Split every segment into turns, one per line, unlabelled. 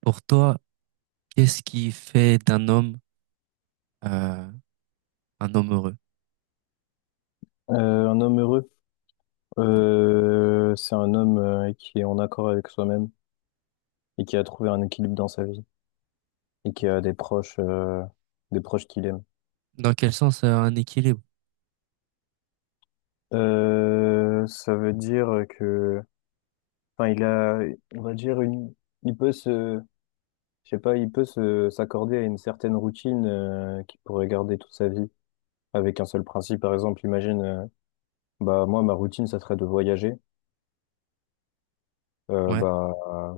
Pour toi, qu'est-ce qui fait d'un homme euh, un homme heureux?
Un homme heureux,
Ouais.
c'est un homme qui est en accord avec soi-même et qui a trouvé un équilibre dans sa vie et qui a
Ok.
des proches qu'il aime.
Dans quel sens un équilibre?
Ça veut dire que, enfin, il a, on va dire une, il peut se, je sais pas, il peut se s'accorder à une certaine routine qu'il pourrait garder toute sa vie avec un seul principe. Par exemple, imagine, bah moi, ma routine, ça serait de voyager. Euh,
Ouais,
bah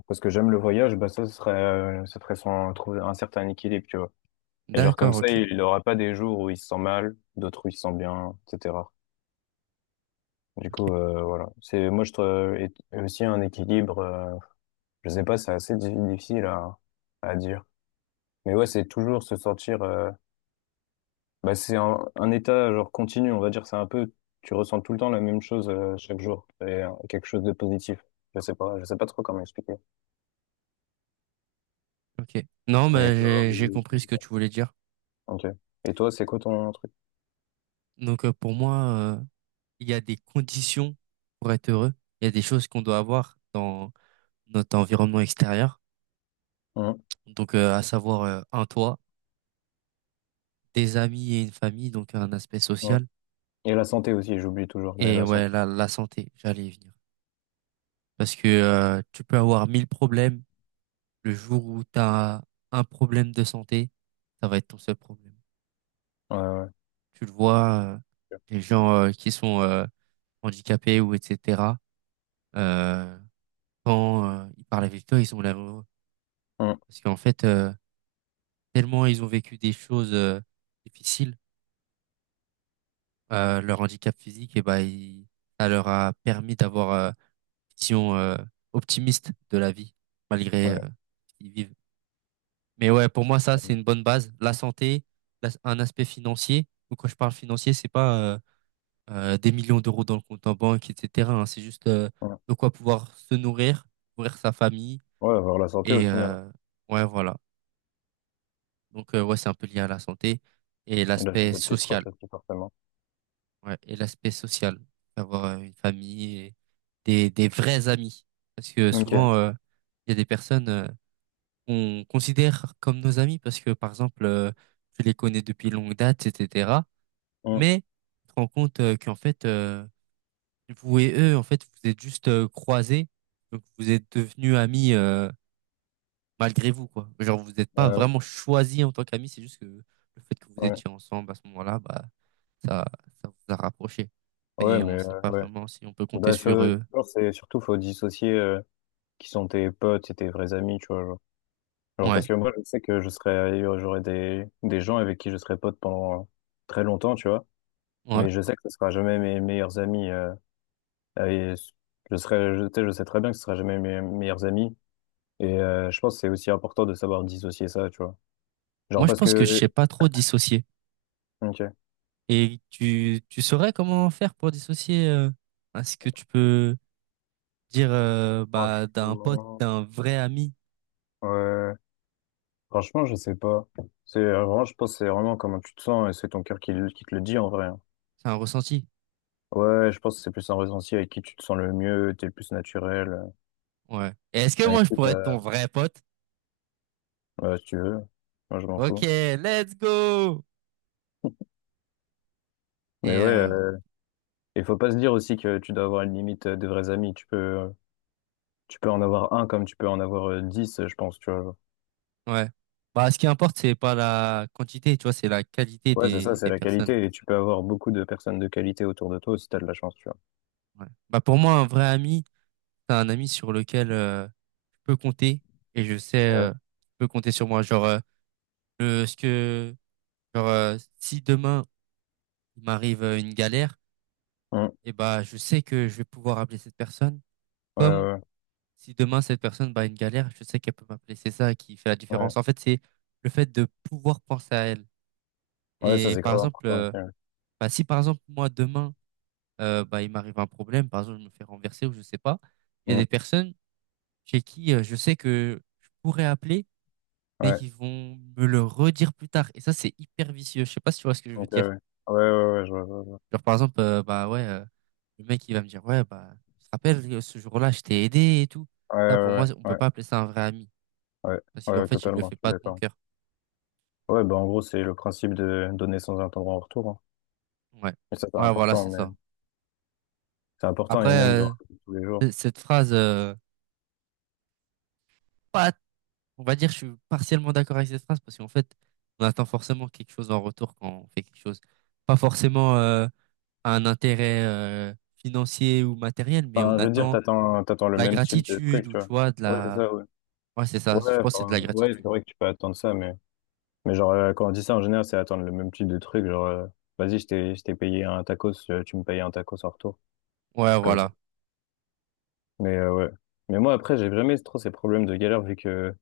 parce que j'aime le voyage, bah ça ce serait, ça serait sans trouver un certain équilibre, tu vois. Et genre comme
d'accord,
ça,
ok,
il n'aura pas des jours où il se sent mal, d'autres où il se sent bien, etc. Du
ok,
coup, voilà. C'est moi je trouve et aussi un équilibre. Je sais pas, c'est assez difficile à dire. Mais ouais, c'est toujours se sentir. Bah c'est un état genre continu, on va dire. C'est un peu, tu ressens tout le temps la même chose chaque jour et quelque chose de positif. Je sais pas trop comment expliquer.
ok. Non,
Mais il peut y avoir
mais j'ai compris ce que
ouais.
tu voulais dire.
Ok. Et toi, c'est quoi ton truc?
Pour moi, euh, il y a des conditions pour être heureux. Il y a des choses qu'on doit avoir dans notre environnement extérieur.
Hum,
À savoir un toit, des amis et une famille, donc un aspect
hum.
social.
Et la santé aussi, j'oublie toujours, mais
Et
la
ouais,
santé.
la santé, j'allais y venir. Parce que tu peux avoir mille problèmes. Le jour où tu as un problème de santé, ça va être ton seul problème.
Ouais, ouais.
Tu le vois, les gens qui sont handicapés ou etc., euh, quand ils parlent avec toi, ils sont malheureux.
Hum.
Parce qu'en fait, tellement ils ont vécu des choses difficiles, leur handicap physique, et ben, ça leur a permis d'avoir une vision optimiste de la vie, malgré
Ouais.
ce qu'ils vivent. Mais ouais, pour moi, ça, c'est
Ouais,
une bonne base. La santé, un aspect financier. Donc, quand je parle financier, c'est pas des millions d'euros dans le compte en banque, etc., hein. C'est juste
ouais,
de quoi pouvoir se nourrir, nourrir sa famille.
ouais, avoir la santé au
Et
final.
ouais, voilà. Donc, ouais, c'est un peu lié à la santé et
Hein. Et la
l'aspect
santé de tes
social.
proches aussi, forcément.
Ouais, et l'aspect social. Avoir une famille et des vrais amis. Parce que
Ok.
souvent, il y a des personnes, on considère comme nos amis parce que, par exemple, tu les connais depuis longue date, etc.
Mm.
Mais tu te rends compte qu'en fait, vous et eux, en fait, vous êtes juste croisés. Donc, vous êtes devenus amis malgré vous, quoi. Genre, vous n'êtes pas
Ouais,
vraiment choisis en tant qu'amis. C'est juste que le fait que vous
ouais.
étiez ensemble à ce moment-là, bah, ça, ça vous a rapproché.
Ouais,
Mais on
mais
ne sait pas
ouais.
vraiment si on peut compter
Bah, ça,
sur
je
eux.
pense que c'est surtout, faut dissocier qui sont tes potes et tes vrais amis, tu vois. Genre. Genre,
Ouais,
parce que moi, je sais que je serais, j'aurais des gens avec qui je serais pote pendant très longtemps, tu vois.
ouais.
Mais je sais que ce sera jamais mes meilleurs amis. Et je serais, je, tu sais, je sais très bien que ce sera jamais mes meilleurs amis. Et je pense que c'est aussi important de savoir dissocier ça, tu vois. Genre,
Moi, je
parce
pense que je
que,
sais pas trop dissocier.
ok.
Et tu saurais comment faire pour dissocier hein, ce que tu peux dire bah, d'un pote,
Franchement,
d'un vrai ami?
ouais. Franchement, je sais pas. C'est vraiment, je pense, que c'est vraiment comment tu te sens et c'est ton cœur qui, qui te le dit en vrai. Hein.
C'est un ressenti.
Ouais, je pense que c'est plus un ressenti avec qui tu te sens le mieux, t'es le plus naturel,
Ouais. Et est-ce que moi
avec
je
qui
pourrais être ton vrai pote?
ouais, si tu veux. Moi, je m'en
Ok,
fous.
let's go!
Mais
Et
ouais, il faut pas se dire aussi que tu dois avoir une limite des vrais amis. Tu peux en avoir un comme tu peux en avoir 10, je pense, tu vois.
ouais. Bah, ce qui importe, c'est pas la quantité, tu vois, c'est la qualité
Ouais, c'est ça, c'est
des
la
personnes.
qualité et tu peux avoir beaucoup de personnes de qualité autour de toi si t'as de la chance, tu vois.
Ouais. Bah, pour moi, un vrai ami, c'est un ami sur lequel je peux compter et je sais,
Ouais.
je peux compter sur moi. Genre, le, ce que, genre, si demain il m'arrive une galère,
Hum.
et bah je sais que je vais pouvoir appeler cette personne
Ouais,
comme
ouais,
si demain cette personne bah, a une galère, je sais qu'elle peut m'appeler. C'est ça qui fait la
ouais.
différence. En fait, c'est le fait de pouvoir penser à elle.
Ouais, ça,
Et
c'est
par
grave
exemple,
important aussi. Ouais.
bah, si par exemple moi demain bah, il m'arrive un problème, par exemple je me fais renverser ou je sais pas, il y a
Mmh.
des personnes chez qui je sais que je pourrais appeler mais
Ouais,
qui vont me le redire plus tard. Et ça, c'est hyper vicieux. Je sais pas si tu vois ce que je veux
ok, ouais.
dire.
Ouais, ouais, ouais, je vois, je vois, je vois.
Genre, par exemple, bah ouais, le mec, il va me dire, ouais, bah, tu te rappelles, ce jour-là, je t'ai aidé et tout.
Ouais,
Ça, pour moi,
ouais,
on peut
ouais,
pas appeler ça un vrai ami.
ouais, ouais,
Parce
ouais,
qu'en
ouais,
fait, il le
totalement,
fait
je suis
pas de bon
d'accord.
cœur.
Ouais, bah, en gros, c'est le principe de donner sans attendre en retour. Hein.
Ouais.
Et ça, c'est
Ouais, voilà,
important,
c'est
mais
ça.
c'est important,
Après,
et même dans tous les jours.
cette phrase, pas, on va dire, je suis partiellement d'accord avec cette phrase parce qu'en fait, on attend forcément quelque chose en retour quand on fait quelque chose. Pas forcément, un intérêt, financier ou matériel, mais
Enfin,
on
je veux dire,
attend de
t'attends, t'attends le
la
même type de
gratitude
truc,
ou,
tu
tu
vois.
vois,
Ouais, c'est ça, ouais.
ouais, c'est ça. Je
Ouais,
pense que c'est de
enfin,
la
ouais, c'est
gratitude.
vrai que tu peux attendre ça, mais genre, quand on dit ça, en général, c'est attendre le même type de truc, genre, vas-y, je t'ai payé un tacos, tu me payes un tacos en retour, un
Ouais,
truc comme ça.
voilà.
Mais ouais. Mais moi, après, j'ai jamais trop ces problèmes de galère vu que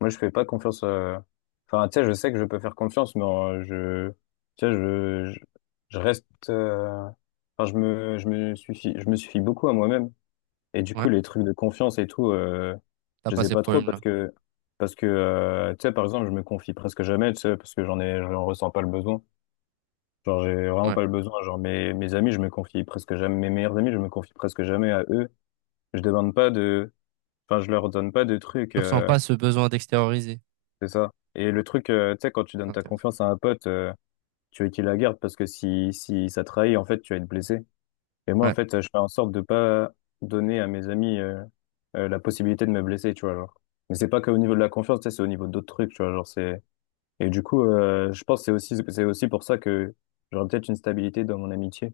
moi, je fais pas confiance à... Enfin, tu sais, je sais que je peux faire confiance, mais je... Tu sais, je... je reste... Enfin, je me suffis beaucoup à moi-même. Et du coup,
Ouais,
les trucs de confiance et tout,
t'as
je
pas
les ai
ces
pas trop parce
problèmes-là.
que... Parce que, tu sais, par exemple, je me confie presque jamais, tu sais, parce que j'en ai... j'en ressens pas le besoin. Genre, j'ai vraiment
Ouais.
pas le besoin. Genre, mes, mes amis, je me confie presque jamais... Mes meilleurs amis, je me confie presque jamais à eux. Je demande pas de Enfin, je leur donne pas de trucs,
Tu ressens pas ce besoin d'extérioriser.
c'est ça. Et le truc, tu sais, quand tu
C'est
donnes ta
intéressant.
confiance à un pote, tu veux qu'il la garde parce que si, si ça trahit, en fait, tu vas être blessé. Et moi, en
Ouais,
fait, je fais en sorte de pas donner à mes amis, la possibilité de me blesser, tu vois, genre. Mais c'est pas qu'au niveau de la confiance, tu sais, c'est au niveau d'autres trucs, tu vois, genre, c'est, et du coup, je pense que c'est aussi pour ça que j'aurais peut-être une stabilité dans mon amitié.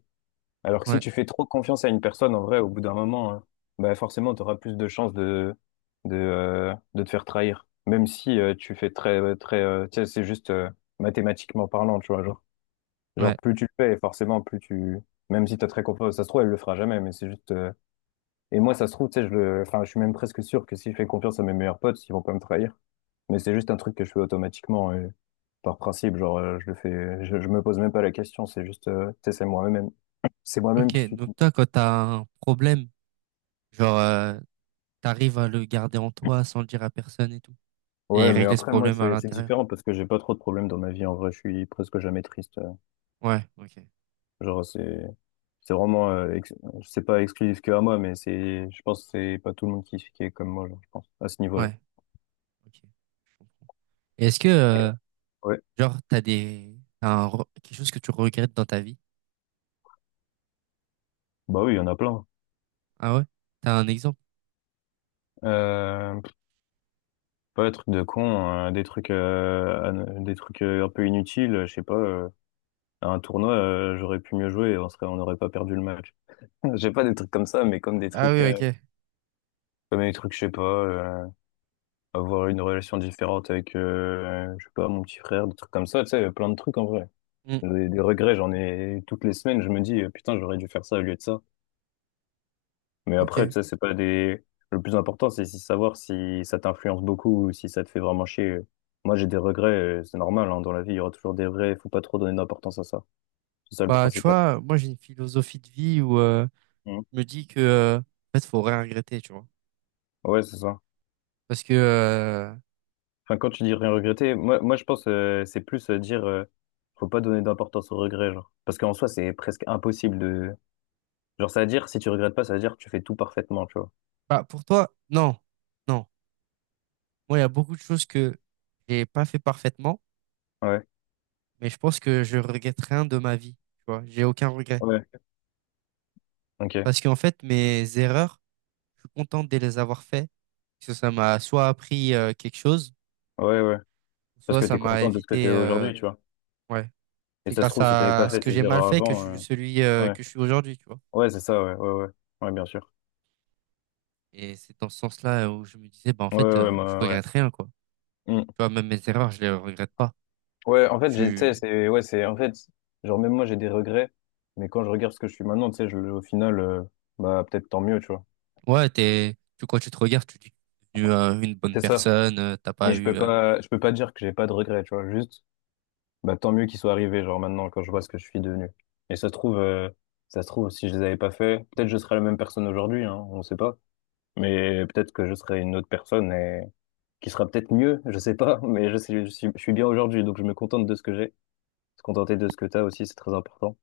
Alors que si
ouais,
tu fais trop confiance à une personne, en vrai, au bout d'un moment, hein, bah forcément, tu auras plus de chances de te faire trahir. Même si tu fais très, très, tu sais, c'est juste mathématiquement parlant, tu vois. Genre, genre,
ouais.
plus tu le fais, forcément, plus tu. Même si t'as très confiance, ça se trouve, elle le fera jamais, mais c'est juste. Et moi, ça se trouve, tu sais, je le... enfin, je suis même presque sûr que si je fais confiance à mes meilleurs potes, ils vont pas me trahir. Mais c'est juste un truc que je fais automatiquement, par principe. Genre, je le fais, je me pose même pas la question, c'est juste, tu sais, c'est moi-même
Ok,
qui suis.
donc toi, quand t'as un problème, genre, t'arrives à le garder en toi sans le dire à personne et tout. Et
Ouais, mais
régler ce
après, moi,
problème à
c'est
l'intérieur.
différent parce que j'ai pas trop de problèmes dans ma vie. En vrai, je suis presque jamais triste.
Ouais, ok.
Genre, c'est vraiment, c'est pas exclusif que à moi, mais c'est, je pense que c'est pas tout le monde qui est comme moi, genre, je pense, à ce niveau-là.
Ouais, ok. Je comprends. Et est-ce que,
Ouais.
genre, t'as des, t'as un re- quelque chose que tu regrettes dans ta vie?
Bah oui, il y en a plein.
Ah ouais? T'as un exemple?
Euh, pff, Pas des trucs de con, hein, des trucs, des trucs un peu inutiles. Je sais pas, à un tournoi, j'aurais pu mieux jouer, et on serait, on n'aurait pas perdu le match. J'ai pas des trucs comme ça, mais
Ah oui, ok.
comme des trucs, je sais pas. Avoir une relation différente avec, je sais pas, mon petit frère, des trucs comme ça, tu sais, plein de trucs en vrai.
Hmm,
Des regrets, j'en ai toutes les semaines, je me dis, putain, j'aurais dû faire ça au lieu de ça. Mais après,
ok.
tu sais, c'est pas des... Le plus important, c'est savoir si ça t'influence beaucoup ou si ça te fait vraiment chier. Moi, j'ai des regrets, c'est normal, hein, dans la vie, il y aura toujours des regrets, il faut pas trop donner d'importance à ça. C'est ça le
Bah, tu
principal.
vois, moi, j'ai une philosophie de vie où,
Mhm.
je me dis que, en fait, faut rien regretter, tu vois.
Ouais, c'est ça.
Parce que,
Enfin, quand tu dis rien regretter, moi je pense c'est plus dire faut pas donner d'importance aux regrets, genre. Parce qu'en soi, c'est presque impossible de Genre, ça veut dire, si tu regrettes pas, ça veut dire que tu fais tout parfaitement, tu vois.
bah, pour toi, non, non. Moi, il y a beaucoup de choses que j'ai pas fait parfaitement,
Ouais,
mais je pense que je regrette rien de ma vie. Tu vois, j'ai aucun regret.
Ouais, ok,
Parce qu'en fait, mes erreurs, je suis content de les avoir fait. Parce que ça m'a soit appris quelque chose,
ouais, ouais. Parce
soit
que t'es
ça m'a
content de ce que t'es
évité.
aujourd'hui, tu vois.
Ouais.
Et
C'est
ça se
grâce
trouve, si t'avais
à
pas
ce
fait
que
ces
j'ai mal
erreurs
fait que je
avant,
suis celui
ouais,
que je suis aujourd'hui, tu vois.
ouais, c'est ça, ouais, ouais, ouais, ouais, bien sûr.
Et c'est dans ce sens-là où je me disais, bah, en
Ouais,
fait,
ouais, ouais,
je
moi, ouais.
regrette rien, quoi. Tu
Hmm.
vois, même mes erreurs, je les regrette pas.
Ouais, en
Je
fait, j'ai, tu
suis
sais, c'est, ouais, c'est, en fait, genre, même moi, j'ai des regrets, mais quand je regarde ce que je suis maintenant, tu sais, je, au final, bah, peut-être tant mieux, tu vois.
Ouais, quand tu te regardes, tu dis que t'es devenu une bonne
C'est ça.
personne, t'as
Mais
pas eu,
je peux pas dire que j'ai pas de regrets, tu vois. Juste, Bah, tant mieux qu'ils soient arrivés, genre maintenant, quand je vois ce que je suis devenu. Et ça se trouve, si je les avais pas fait, peut-être je serais la même personne aujourd'hui, hein, on sait pas. Mais peut-être que je serais une autre personne et qui sera peut-être mieux, je sais pas. Mais je sais, je suis bien aujourd'hui, donc je me contente de ce que j'ai. Se contenter de ce que t'as aussi, c'est très important.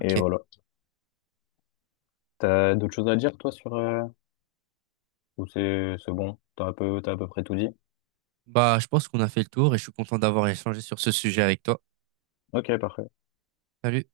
Et voilà. T'as d'autres choses à dire, toi, sur, ou c'est bon? T'as un peu, t'as à peu près tout dit?
Bah, je pense qu'on a fait le tour et je suis content d'avoir échangé sur ce sujet avec toi.
Ok, parfait.
Salut.